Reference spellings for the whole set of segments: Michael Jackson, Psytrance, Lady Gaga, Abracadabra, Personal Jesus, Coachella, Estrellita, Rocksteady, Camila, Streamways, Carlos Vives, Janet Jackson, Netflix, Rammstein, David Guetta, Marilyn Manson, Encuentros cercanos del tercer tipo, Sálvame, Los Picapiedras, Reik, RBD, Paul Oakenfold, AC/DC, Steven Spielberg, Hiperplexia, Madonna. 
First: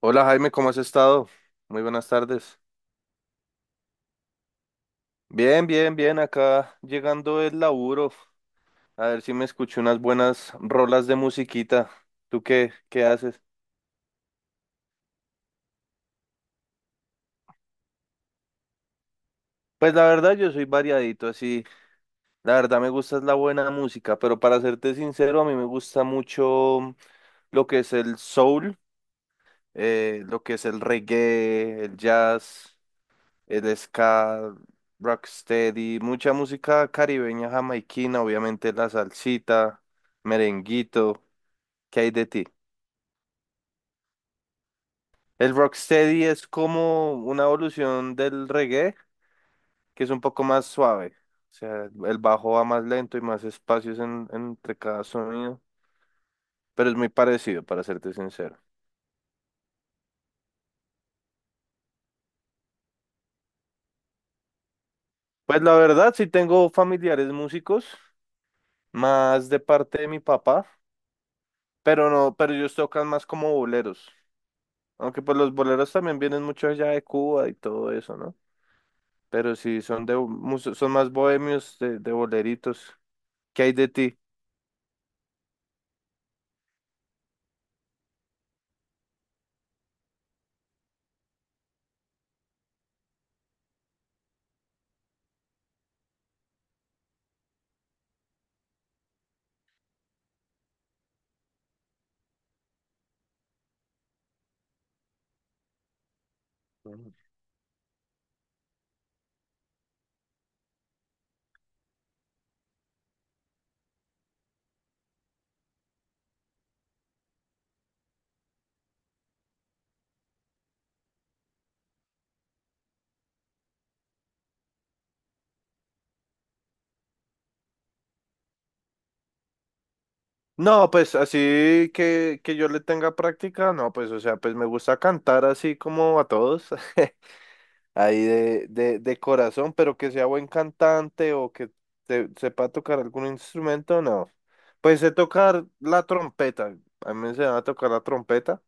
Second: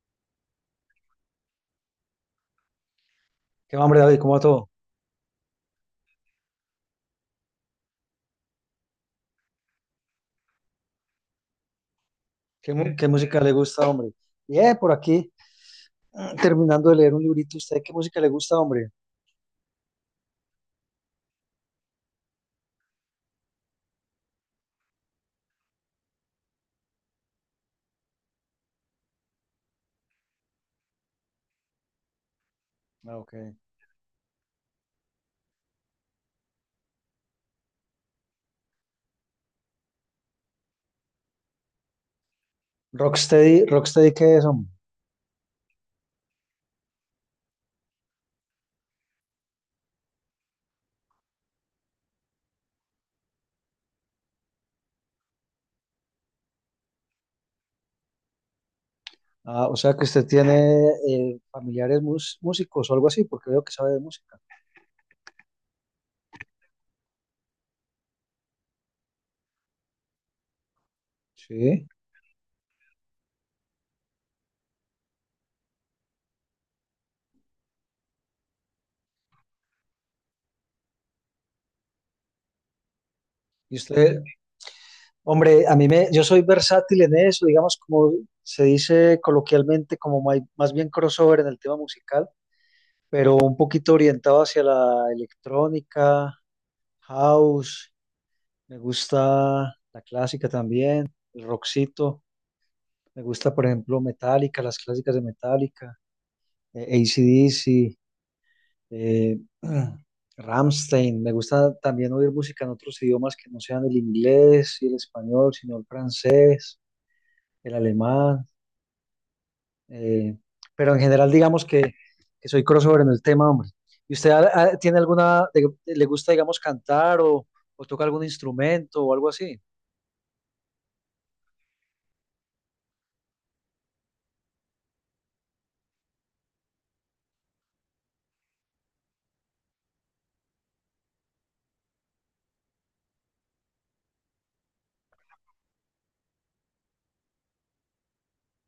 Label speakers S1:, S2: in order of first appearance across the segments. S1: Hola Jaime, ¿cómo has estado? Muy buenas tardes.
S2: ¿Qué va, hombre, David? ¿Cómo va todo?
S1: Bien, acá llegando el laburo. A ver si me escucho unas buenas rolas de musiquita. ¿Tú qué,
S2: ¿Qué,
S1: qué
S2: qué música
S1: haces?
S2: le gusta, hombre? Bien, por aquí, terminando de leer un librito. ¿Usted qué música le gusta, hombre?
S1: Pues la verdad yo soy variadito, así. La verdad me gusta es la buena música, pero para serte sincero, a mí me gusta mucho lo que es el soul, lo que es el reggae, el jazz.
S2: Ah, ok.
S1: El ska, rocksteady, mucha música caribeña, jamaiquina, obviamente la salsita, merenguito, ¿qué hay de ti?
S2: Rocksteady, Rocksteady, ¿qué es, hombre?
S1: El rocksteady es como una evolución del reggae, que es un poco más suave, o sea, el bajo va más lento y más espacios entre cada sonido, pero es muy parecido, para serte sincero.
S2: Ah, o sea que usted tiene familiares músicos o algo así, porque veo que sabe de música.
S1: Pues la verdad, sí tengo familiares músicos, más de parte de mi papá,
S2: Sí.
S1: pero no, pero ellos tocan más como boleros. Aunque pues los boleros también vienen mucho allá de Cuba y todo eso, ¿no? Pero sí, son más bohemios de boleritos. ¿Qué hay
S2: Y
S1: de ti?
S2: usted, hombre, yo soy versátil en eso, digamos, como se dice coloquialmente, como más bien crossover en el tema musical, pero un poquito orientado hacia la electrónica, house. Me gusta la clásica también, el rockcito. Me gusta, por ejemplo, Metallica, las clásicas de Metallica,
S1: Ujú.
S2: AC/DC, eh, Rammstein. Me gusta también oír música en otros idiomas que no sean el inglés y el español, sino el francés, el alemán. eh, pero en general, digamos que soy crossover en el tema, hombre. ¿Y usted tiene alguna, le gusta, digamos, cantar o toca algún instrumento o algo así?
S1: No, pues así que yo le tenga práctica, no, pues o sea, pues me gusta cantar así como a todos, ahí de corazón, pero que sea buen cantante o que sepa tocar algún instrumento, no. Pues sé tocar la trompeta, a mí me enseñaron a tocar la trompeta,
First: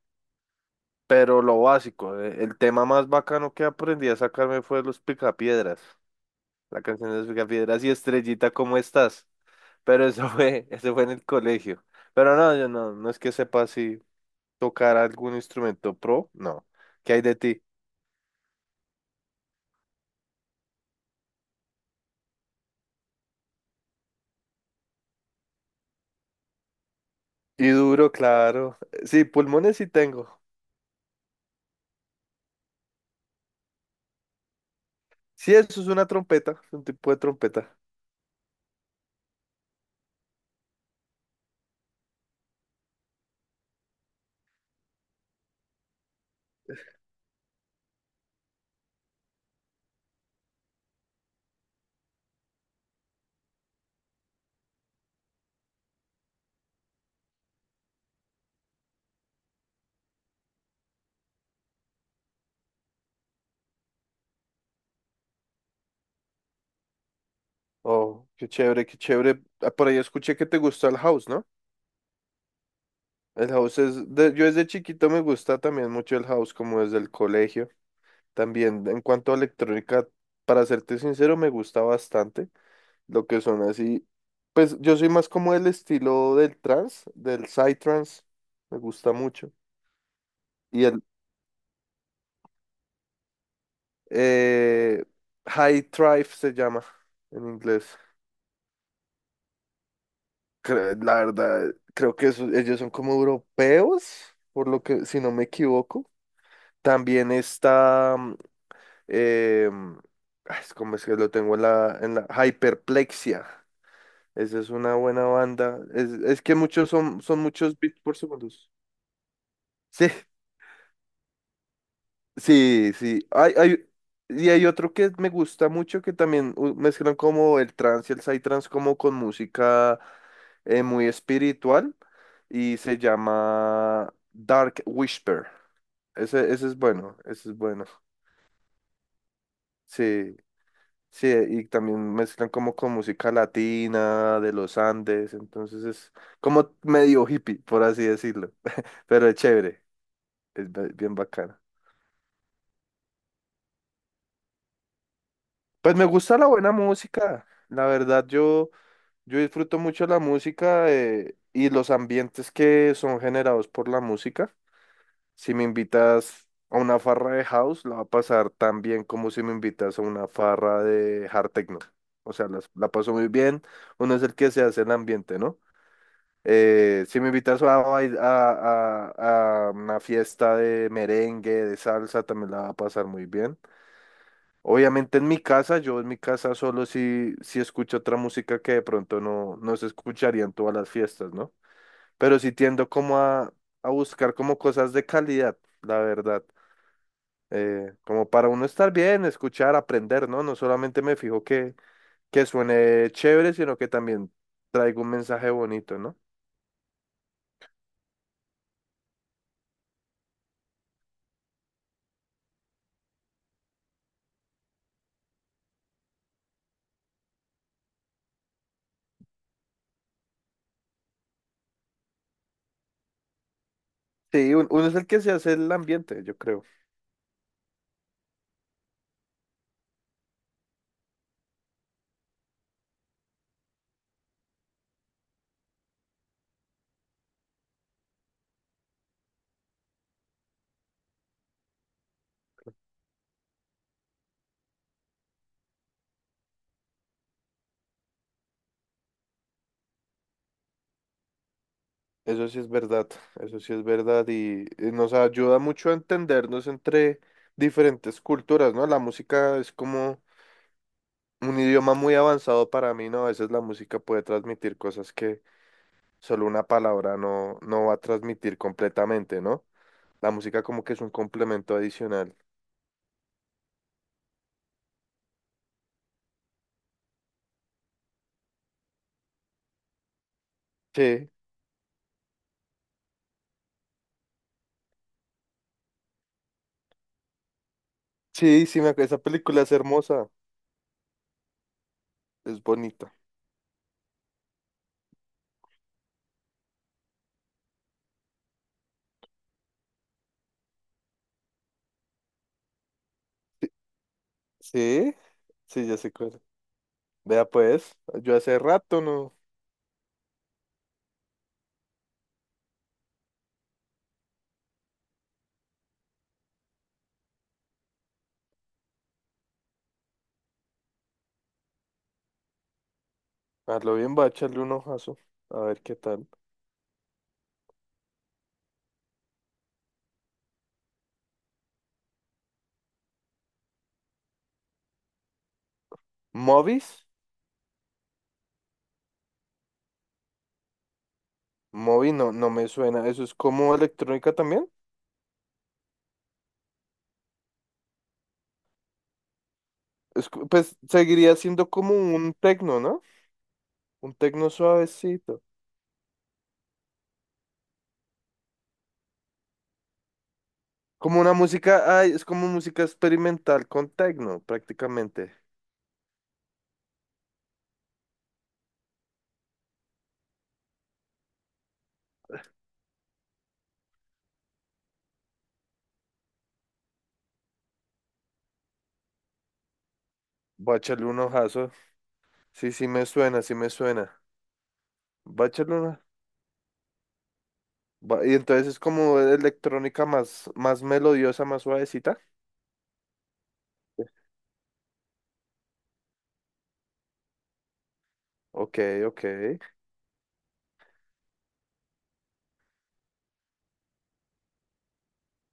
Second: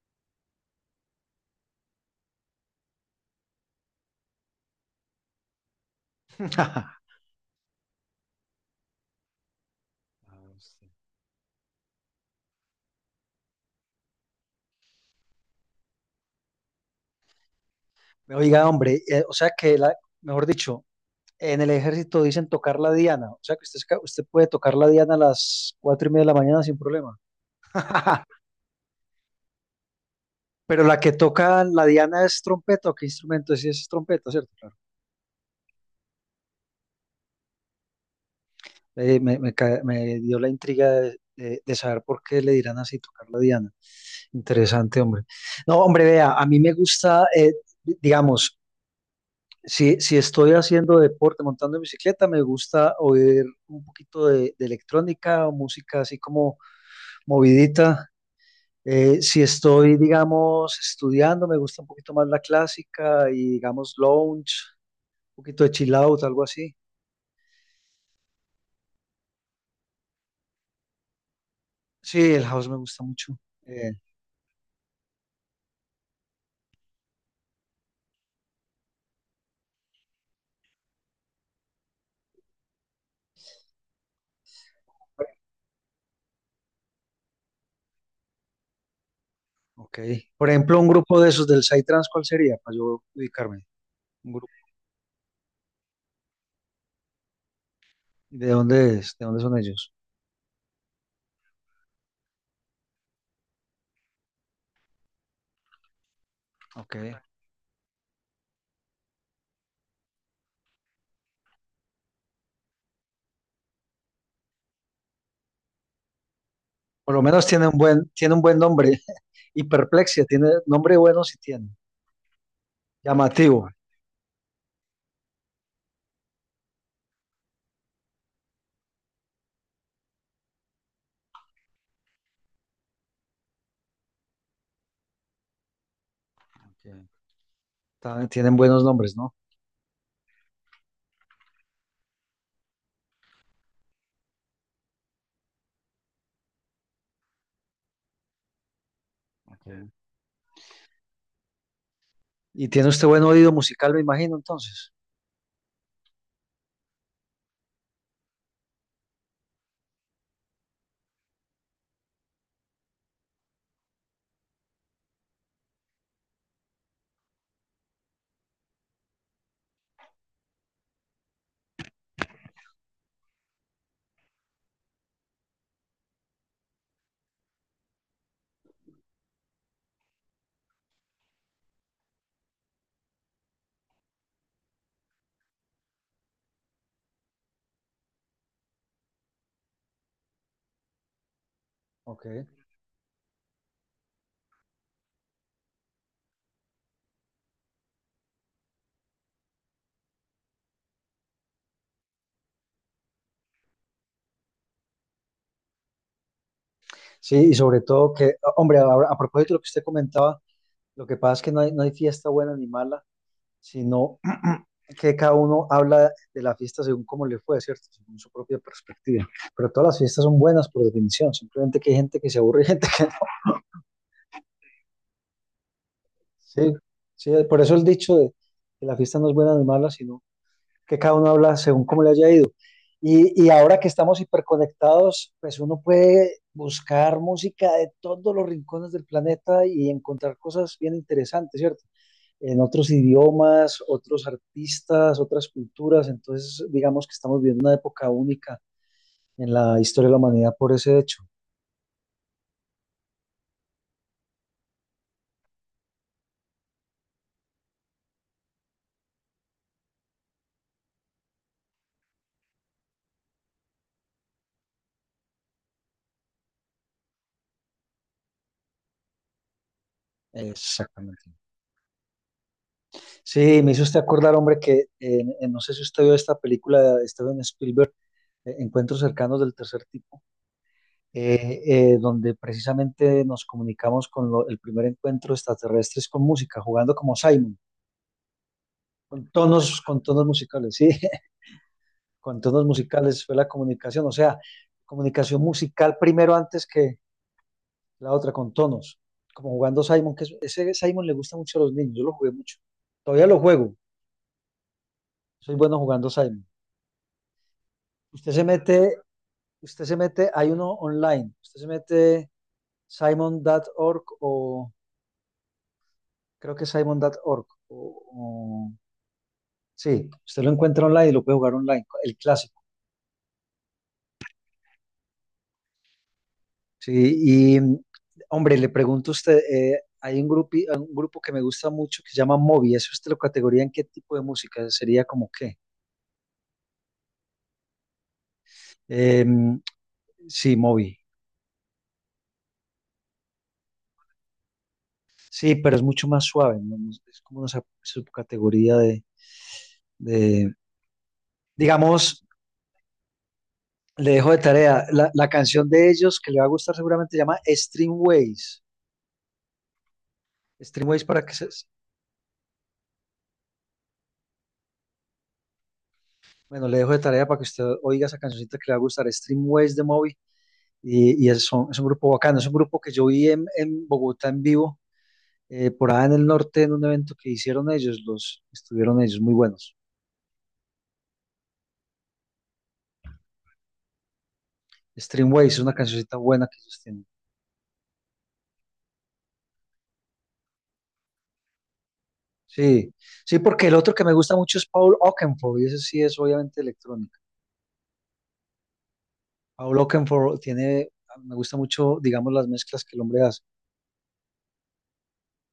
S1: pero lo básico. El tema más bacano que aprendí a sacarme fue Los Picapiedras, la canción de Los Picapiedras y Estrellita, ¿cómo estás? Pero eso fue, eso fue en el colegio. Pero no, yo no, no es que sepa si tocar algún instrumento pro, no. ¿Qué hay de ti?
S2: Oiga, hombre, o sea que, mejor dicho, en el ejército dicen tocar la diana, o sea que usted, usted puede tocar la diana a las 4:30 de la mañana sin problema.
S1: Y duro, claro. Sí, pulmones sí tengo.
S2: Pero la que toca la diana es trompeta, ¿o qué instrumento es? Sí, es trompeta, ¿cierto? Claro.
S1: Sí, eso es una trompeta, es un tipo de trompeta.
S2: Me dio la intriga de saber por qué le dirán así tocar la diana. Interesante, hombre. No, hombre, vea, a mí me gusta, digamos, si estoy haciendo deporte, montando en bicicleta, me gusta oír un poquito de electrónica o música así como movidita. Si estoy, digamos, estudiando, me gusta un poquito más la clásica y, digamos, lounge, un poquito de chill out, algo así.
S1: Oh, qué chévere, qué chévere. Ah, por ahí escuché que te gusta el house, ¿no?
S2: Sí, el house me gusta mucho.
S1: El house
S2: Eh,
S1: es, yo desde chiquito me gusta también mucho el house, como desde el colegio. También en cuanto a electrónica, para serte sincero, me gusta bastante lo que son así. Pues yo soy más como el estilo del trance, del psytrance, me gusta mucho.
S2: ok. Por ejemplo,
S1: Y
S2: un
S1: el
S2: grupo de esos del Psytrance, ¿cuál sería? Para yo ubicarme. Un grupo.
S1: eh, high thrive se llama en inglés.
S2: ¿De dónde es? ¿De dónde son ellos?
S1: La verdad, creo que ellos son como europeos, por lo que, si no me equivoco.
S2: Ok.
S1: También está, em, ay, ¿cómo es que lo tengo en la hyperplexia? Esa es una buena banda. Es que muchos
S2: Por
S1: son,
S2: lo
S1: son
S2: menos tiene
S1: muchos
S2: un
S1: beats
S2: buen,
S1: por
S2: tiene un buen
S1: segundos.
S2: nombre.
S1: Sí,
S2: Hiperplexia, tiene nombre bueno si tiene.
S1: sí, sí. Hay,
S2: Llamativo.
S1: hay, y hay otro que me gusta mucho que también mezclan como el trance y el psytrance como con música muy espiritual y se llama Dark Whisper. Ese es
S2: Ok,
S1: bueno, ese es bueno.
S2: Ta- Tienen buenos nombres, ¿no?
S1: Sí, sí, y también mezclan como con música latina de los Andes, entonces es como medio hippie, por así decirlo, pero es
S2: Ok.
S1: chévere. Es bien bacana.
S2: Y tiene usted buen oído musical, me imagino, entonces.
S1: Pues me gusta la buena música. La verdad, yo disfruto mucho la música, y los ambientes que son generados por la música. Si me invitas a una farra de house, la va a pasar tan bien como si me invitas a una farra de hard techno. O sea, la paso muy bien. Uno es el que se hace el ambiente, ¿no? Si me invitas a, a una fiesta de merengue, de salsa, también la va a pasar muy bien. Obviamente en mi casa, yo en mi casa solo si escucho otra música que de pronto no, no se escucharía en todas las fiestas, ¿no?
S2: Ok.
S1: Pero sí tiendo como a buscar como cosas de calidad, la verdad. Como para uno estar bien, escuchar, aprender, ¿no? No solamente me fijo que suene chévere, sino que también traiga un mensaje bonito, ¿no?
S2: Sí, y sobre todo que, hombre, ahora, a propósito de lo que usted comentaba, lo que pasa es que no hay fiesta buena ni mala, sino que cada uno habla de la fiesta según cómo le fue, ¿cierto? Según su propia perspectiva. Pero todas las fiestas son buenas por definición, simplemente que hay gente que se aburre y gente que no.
S1: Sí, uno es el que se hace el ambiente, yo creo.
S2: Sí, sí, por eso el dicho de que la fiesta no es buena ni mala, sino que cada uno habla según cómo le haya ido. Y ahora que estamos hiperconectados, pues uno puede buscar música de todos los rincones del planeta y encontrar cosas bien interesantes, ¿cierto? En otros idiomas, otros artistas, otras culturas. Entonces, digamos que estamos viviendo una época única en la historia de la humanidad por ese hecho.
S1: Eso sí es verdad, eso sí es verdad, y nos ayuda mucho a entendernos entre diferentes culturas, ¿no? La música es como un idioma muy avanzado para mí, ¿no? A veces la música puede transmitir cosas que solo una palabra no, no va a transmitir completamente, ¿no? La música como que es un
S2: Exactamente.
S1: complemento adicional.
S2: Sí, me hizo usted acordar, hombre, que no sé si usted vio esta película de Steven Spielberg, Encuentros cercanos del tercer tipo.
S1: Sí,
S2: eh, Donde precisamente nos comunicamos con el primer encuentro de extraterrestres con música, jugando como Simon,
S1: sí, sí, me acuerdo, esa
S2: con
S1: película
S2: tonos,
S1: es
S2: con tonos
S1: hermosa,
S2: musicales, sí, con
S1: es
S2: tonos
S1: bonita.
S2: musicales fue la comunicación, o sea, comunicación musical primero antes que la otra, con tonos, como jugando Simon, ese Simon le gusta mucho a los niños, yo lo jugué mucho, todavía lo
S1: Sí,
S2: juego,
S1: sí,
S2: soy bueno
S1: sí, ya
S2: jugando
S1: sé cuál.
S2: Simon.
S1: Vea pues,
S2: Usted
S1: yo
S2: se
S1: hace
S2: mete,
S1: rato no,
S2: usted se mete, hay uno online, usted se mete Simon punto org o creo que Simon simon.org o, sí, usted lo encuentra online y lo puede jugar online, el clásico.
S1: a lo bien va a echarle un ojazo, a ver qué tal.
S2: Sí, y hombre, le pregunto a usted, hay un grupo que me gusta mucho que se llama Moby, ¿eso usted lo categoría en qué tipo de música? ¿Sería como qué?
S1: ¿Movies?
S2: Em, sí, Moby.
S1: Movies no, no me suena. ¿Eso es como electrónica también?
S2: Sí, pero es mucho más suave, ¿no? No. Es como una subcategoría de-
S1: Pues seguiría siendo como
S2: digamos,
S1: un tecno, ¿no? Un
S2: le dejo de
S1: tecno
S2: tarea, la
S1: suavecito.
S2: canción de ellos que le va a gustar seguramente se llama Streamways. Streamways
S1: Como
S2: para
S1: una
S2: que se...
S1: música, ay, es como música experimental con tecno, prácticamente.
S2: Bueno, le dejo de tarea para que usted oiga esa cancioncita que le va a gustar, Streamways de Moby. Y es un grupo bacano, es un grupo que yo vi en, Bogotá en vivo, por allá en el norte, en un evento que hicieron ellos, los estuvieron ellos, muy buenos.
S1: Voy a echarle un ojazo. Sí, sí me suena, sí me suena. Voy
S2: Streamways
S1: a
S2: es una
S1: echarle una.
S2: cancioncita buena que ellos tienen.
S1: Y entonces es como electrónica más, más melodiosa, más suavecita.
S2: Sí, sí, porque el otro que me gusta mucho es Paul Oakenfold, y ese sí es obviamente electrónica.
S1: Ok, ok.
S2: Paul Oakenfold tiene, me gusta mucho, digamos, las mezclas que el hombre hace.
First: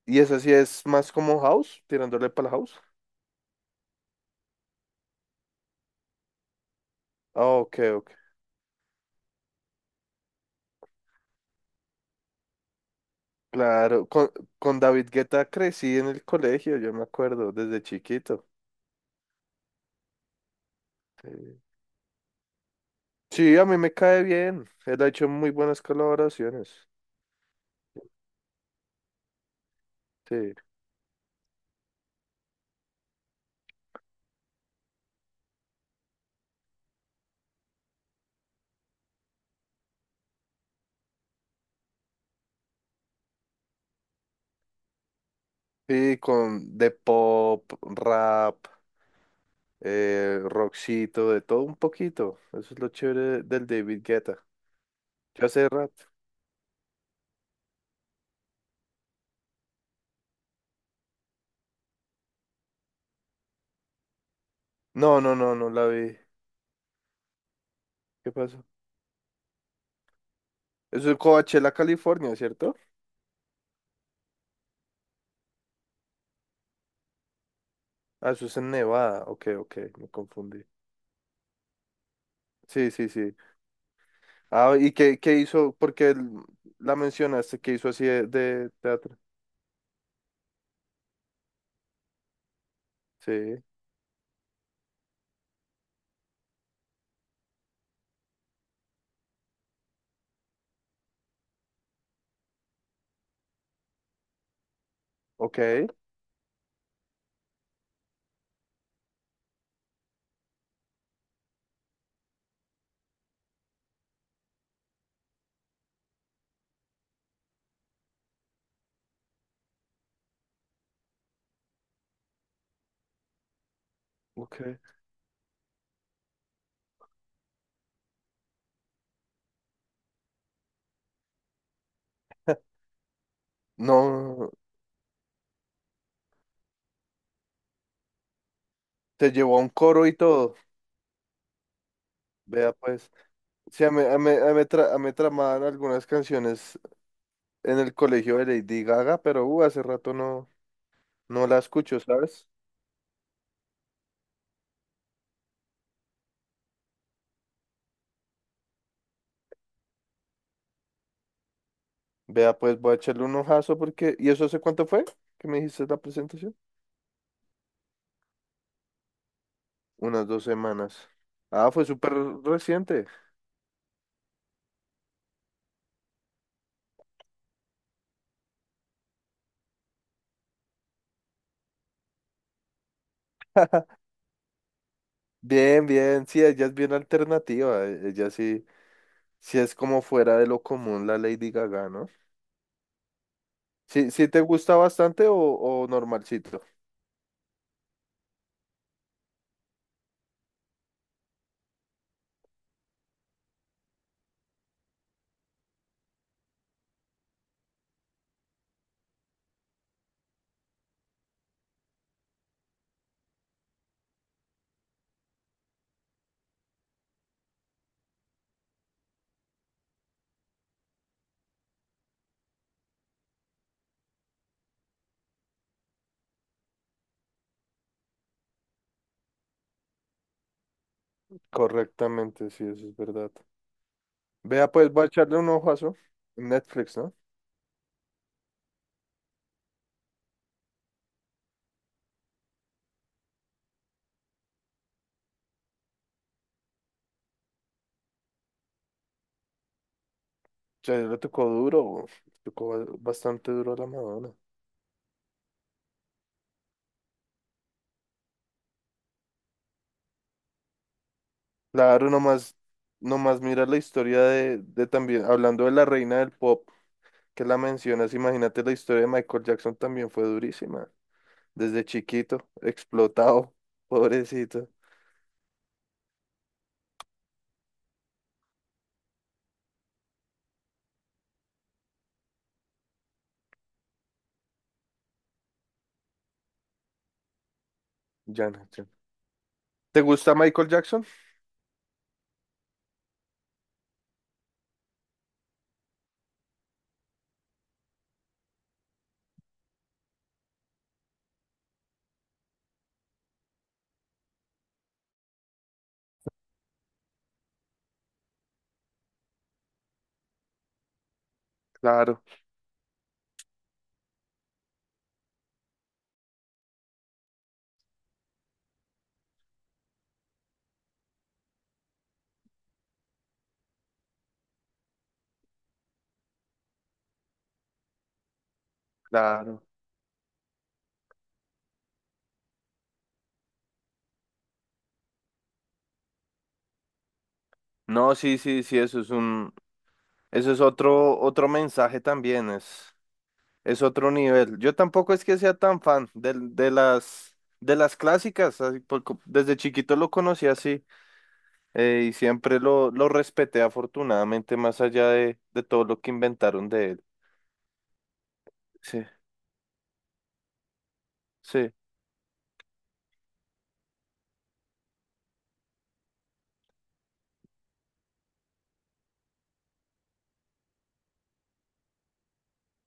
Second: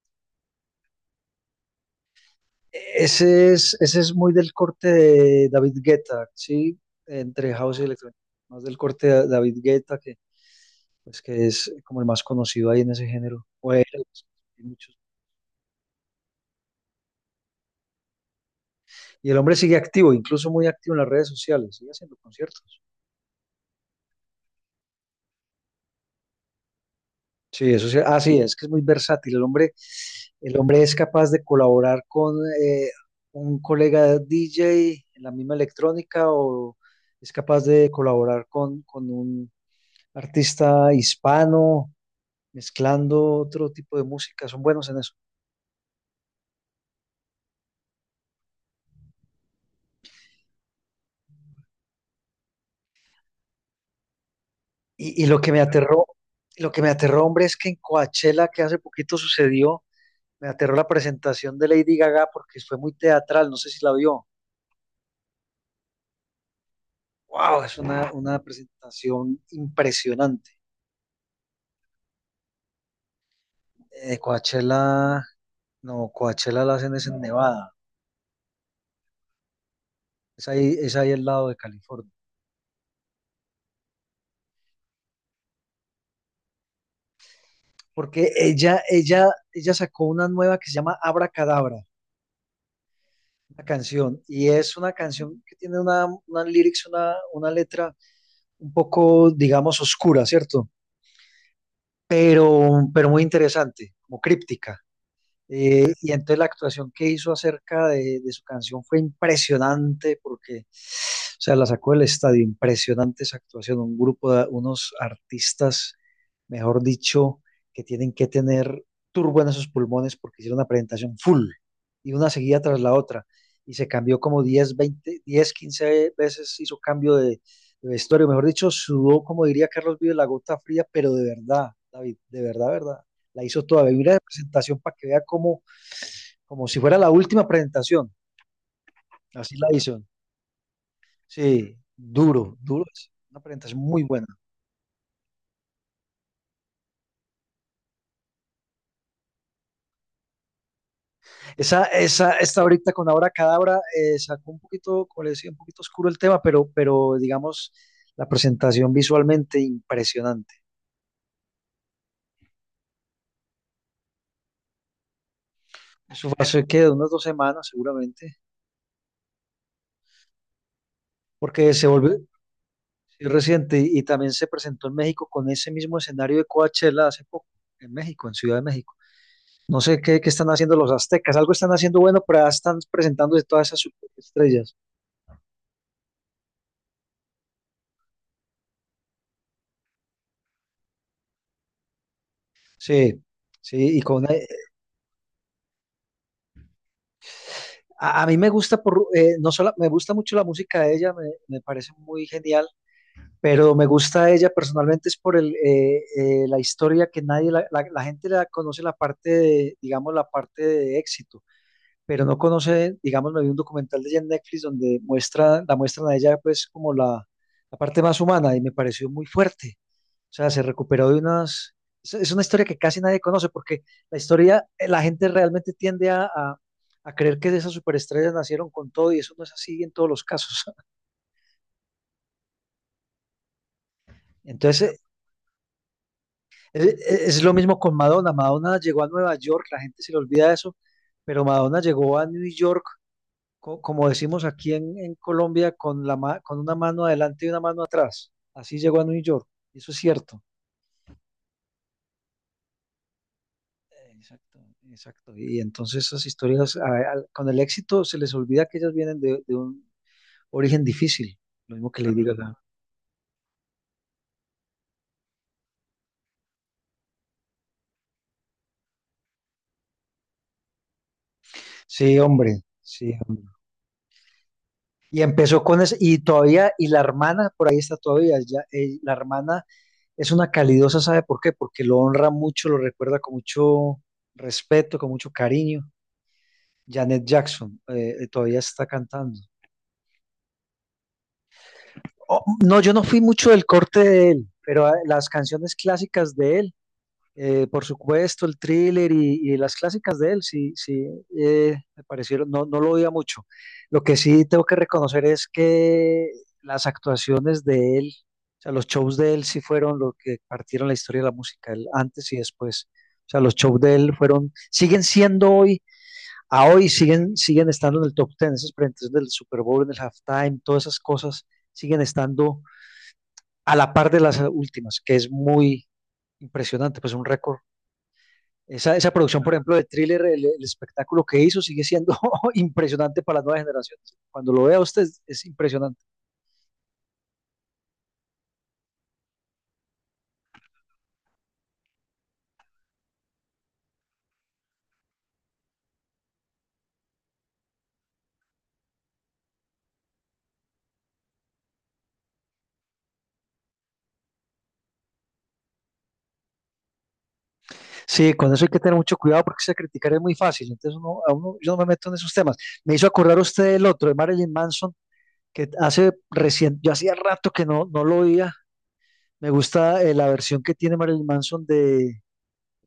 S1: Y esa sí es más como house, tirándole para la house.
S2: Ese es muy del corte de David Guetta, sí, entre
S1: Ah,
S2: house
S1: ok,
S2: y
S1: ok.
S2: electrónica, más del corte de David Guetta que pues que es como el más conocido ahí en ese género. O era,
S1: Claro,
S2: hay
S1: con
S2: muchos.
S1: David Guetta crecí en el colegio, yo me acuerdo, desde chiquito.
S2: Y el hombre sigue activo, incluso muy activo en las redes
S1: Sí,
S2: sociales, sigue haciendo conciertos.
S1: sí, a mí me cae bien. Él ha hecho muy buenas colaboraciones.
S2: Sí, eso sí, sí, es que es muy versátil. El hombre,
S1: Sí.
S2: el hombre es capaz de colaborar con eh, un colega DJ en la misma electrónica o es capaz de colaborar con un artista hispano, mezclando otro tipo de música. Son buenos en eso.
S1: Sí, con de pop, rap, rockcito, de todo un poquito. Eso es lo chévere del David Guetta.
S2: Y lo
S1: ¿Qué
S2: que me Claro.
S1: hace rato?
S2: Lo que me aterró, hombre, es que en Coachella, que hace poquito sucedió, me aterró la presentación de Lady Gaga porque fue muy teatral, no sé si la vio.
S1: No, no, no, no la vi.
S2: Wow, es una,
S1: ¿Qué
S2: una
S1: pasó?
S2: presentación impresionante.
S1: Eso es Coachella, California, ¿cierto?
S2: Coachella, no, Coachella la hacen es en Nevada,
S1: Ah, eso es en Nevada. Ok, ok, me
S2: es
S1: confundí.
S2: ahí, es ahí al lado de California.
S1: Sí, sí, sí. Ah, ¿y qué hizo? Porque la mencionaste, ¿qué hizo así
S2: Porque
S1: de
S2: ella,
S1: teatro?
S2: ella, ella sacó una nueva que se llama Abracadabra,
S1: Sí,
S2: una canción, y es una canción que tiene una lyrics, una letra un poco, digamos, oscura, ¿cierto? Pero muy interesante, como críptica.
S1: ok,
S2: Y entonces la actuación que hizo acerca de su canción fue impresionante porque, o sea, la sacó del estadio, impresionante esa actuación, un grupo de unos artistas, mejor dicho, que tienen que tener turbo en sus pulmones porque hicieron una presentación full y una seguida tras la otra y se cambió como 10,
S1: ok.
S2: 20, 10, 15 veces, hizo cambio de vestuario, mejor dicho, sudó, como diría Carlos Vives, la gota fría, pero de verdad, David, de verdad, verdad la hizo toda, vi la
S1: No,
S2: presentación para que vea como si fuera la última presentación,
S1: te
S2: así
S1: llevó a
S2: la
S1: un
S2: hizo.
S1: coro y todo.
S2: Sí, duro,
S1: Vea
S2: duro, es
S1: pues.
S2: una presentación
S1: Sí,
S2: muy buena.
S1: a mí tramaban algunas canciones en el colegio de Lady Gaga, pero hace rato no, no la escucho, ¿sabes?
S2: Esta ahorita con Ahora Cadabra sacó un poquito, como le decía, un poquito oscuro el tema, pero digamos, la presentación visualmente impresionante.
S1: Vea pues, voy a echarle un ojazo porque... ¿Y eso hace cuánto fue que me dijiste la
S2: Eso fue
S1: presentación?
S2: hace que de unas 2 semanas seguramente,
S1: Unas dos semanas. Ah,
S2: porque
S1: fue
S2: se
S1: súper
S2: volvió
S1: reciente.
S2: sí, reciente y también se presentó en México con ese mismo escenario de Coachella hace poco, en México, en Ciudad de México. No sé qué están haciendo los aztecas, algo están haciendo bueno, pero ya están presentándose todas esas estrellas.
S1: Bien, bien, sí, ella es bien alternativa, ella sí. Si es como fuera de lo común la Lady Gaga, ¿no?
S2: Sí, sí, y
S1: Sí, sí te gusta bastante o normalcito.
S2: a mí me gusta por no solo me gusta mucho la música de ella, me parece muy genial, pero me gusta ella personalmente es por la historia que nadie la gente la conoce la parte de, digamos la parte de éxito, pero no conoce, digamos, me vi un documental de ella en Netflix donde muestra, la muestran a ella pues como la parte más humana y me pareció muy fuerte. O sea, se recuperó de unas... Es una historia que casi nadie conoce porque la historia, la gente realmente tiende a creer que esas superestrellas nacieron con todo y eso no es así en todos los casos.
S1: Correctamente, sí, eso es verdad. Vea, pues
S2: Entonces,
S1: voy a echarle un ojazo en Netflix, ¿no?
S2: es lo mismo con Madonna. Madonna llegó a Nueva York, la gente se le olvida eso, pero Madonna llegó a New York como decimos aquí en, Colombia, con una mano adelante y una mano atrás. Así llegó a New York. Eso es cierto.
S1: Ya le tocó duro, bastante duro a la Madonna.
S2: Exacto, exacto. Y entonces esas historias, con el éxito, se les olvida que ellas vienen de un origen difícil. Lo mismo que
S1: Claro,
S2: le digo acá.
S1: nomás mira la historia de también, hablando de la reina del pop, que la mencionas, imagínate la historia de Michael Jackson también fue durísima. Desde
S2: Sí,
S1: chiquito,
S2: hombre, sí, hombre.
S1: explotado, pobrecito.
S2: Y empezó con eso, y todavía, y la hermana por ahí está todavía, ya, la hermana es una calidosa, ¿sabe por qué? Porque lo honra mucho, lo recuerda con mucho respeto, con mucho cariño. Janet Jackson
S1: Ya
S2: todavía
S1: no, ya
S2: está
S1: no.
S2: cantando.
S1: ¿Te gusta Michael Jackson?
S2: Oh, no, yo no fui mucho del corte de él, pero las canciones clásicas de él, por supuesto, el thriller y las clásicas de él, sí, sí, me parecieron, no lo oía mucho. Lo que sí tengo que reconocer es que las actuaciones de él, o sea, los shows de él sí fueron lo que partieron la historia de la música, el
S1: Claro.
S2: antes y después. O sea, los shows de él fueron, siguen siendo hoy a hoy siguen estando en el top 10, esas presentaciones del Super Bowl, en el halftime, todas esas cosas siguen estando a la par de las últimas, que es muy impresionante, pues un récord. Esa producción, por
S1: Claro.
S2: ejemplo, de Thriller, el espectáculo que hizo sigue siendo impresionante para las nuevas generaciones. Cuando lo vea usted es impresionante.
S1: No, sí, sí, sí, eso eso es otro, otro mensaje también, es otro nivel. Yo tampoco es que sea tan fan de las clásicas, así, desde chiquito lo conocí así, y siempre lo respeté afortunadamente, más allá de todo lo que inventaron de él.
S2: Sí, con eso hay que tener
S1: Sí,
S2: mucho cuidado porque se criticar es muy fácil. Entonces uno, a uno,
S1: sí.
S2: yo no me meto en esos temas. Me hizo acordar usted el otro, de Marilyn Manson, que hace recién, yo hacía rato que no lo oía, me gusta la versión que tiene Marilyn Manson de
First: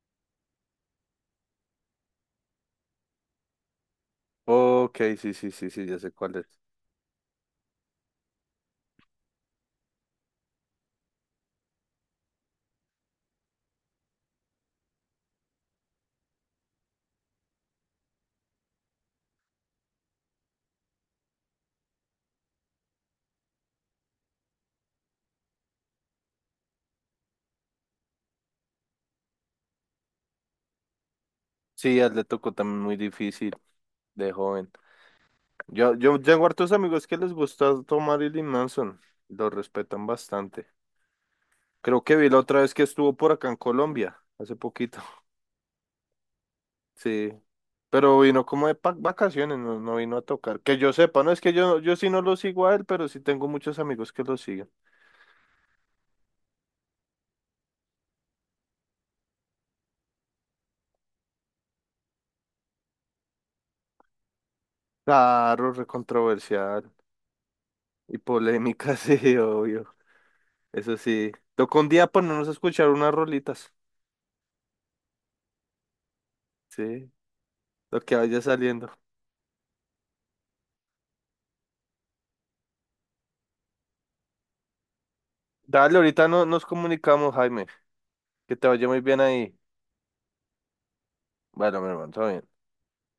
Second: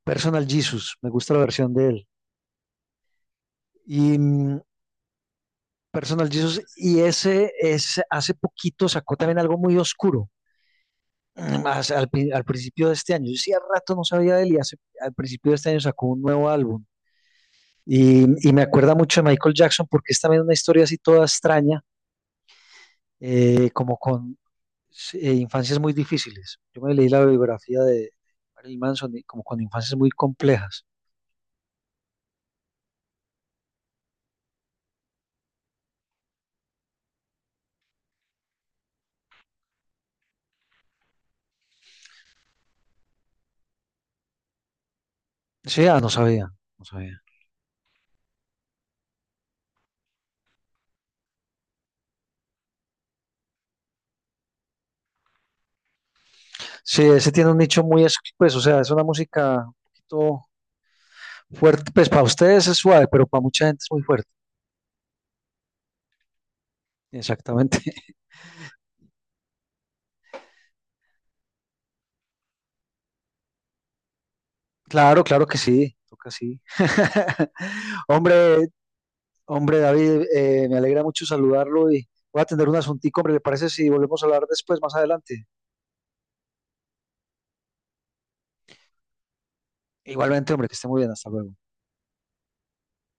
S2: Personal Jesus. Me gusta la versión de él. Y
S1: Ok, sí, sí, sí, sí, ya sé
S2: Personal
S1: cuál es.
S2: Jesus, y ese es, hace poquito sacó también algo muy oscuro. Más al principio de este año. Yo sí, al rato no sabía de él y hace, al principio de este año sacó un nuevo álbum. Y me acuerda mucho de Michael Jackson porque es también una historia así toda extraña, como con sí, infancias muy difíciles. Yo me leí la biografía de Marilyn Manson y como con infancias muy complejas.
S1: Sí, a él le tocó también muy difícil de joven. Yo tengo hartos amigos que les gusta tomar Marilyn Manson, lo respetan bastante. Creo que vi la otra vez que estuvo por acá en Colombia, hace poquito.
S2: Sí, no sabía, no sabía.
S1: Sí. Pero vino como vacaciones, no, no vino a tocar. Que yo sepa, no es que yo sí no lo sigo a él, pero sí tengo muchos amigos que lo siguen.
S2: Sí, ese tiene un nicho muy, pues, o sea, es una música un poquito fuerte, pues para ustedes es suave, pero para mucha gente es muy fuerte.
S1: Claro, recontroversial
S2: Exactamente.
S1: y polémica, sí, obvio. Eso sí. Toca un día ponernos a escuchar unas rolitas.
S2: Claro, claro que sí, toca sí.
S1: Sí, lo que vaya
S2: Hombre,
S1: saliendo.
S2: hombre, David, me alegra mucho saludarlo y voy a atender un asuntico, hombre, ¿le parece si volvemos a hablar después, más adelante?
S1: Dale, ahorita no, nos comunicamos, Jaime. Que te vaya muy bien ahí.
S2: Igualmente, hombre, que esté muy bien, hasta luego.
S1: Bueno, mi hermano, todo bien.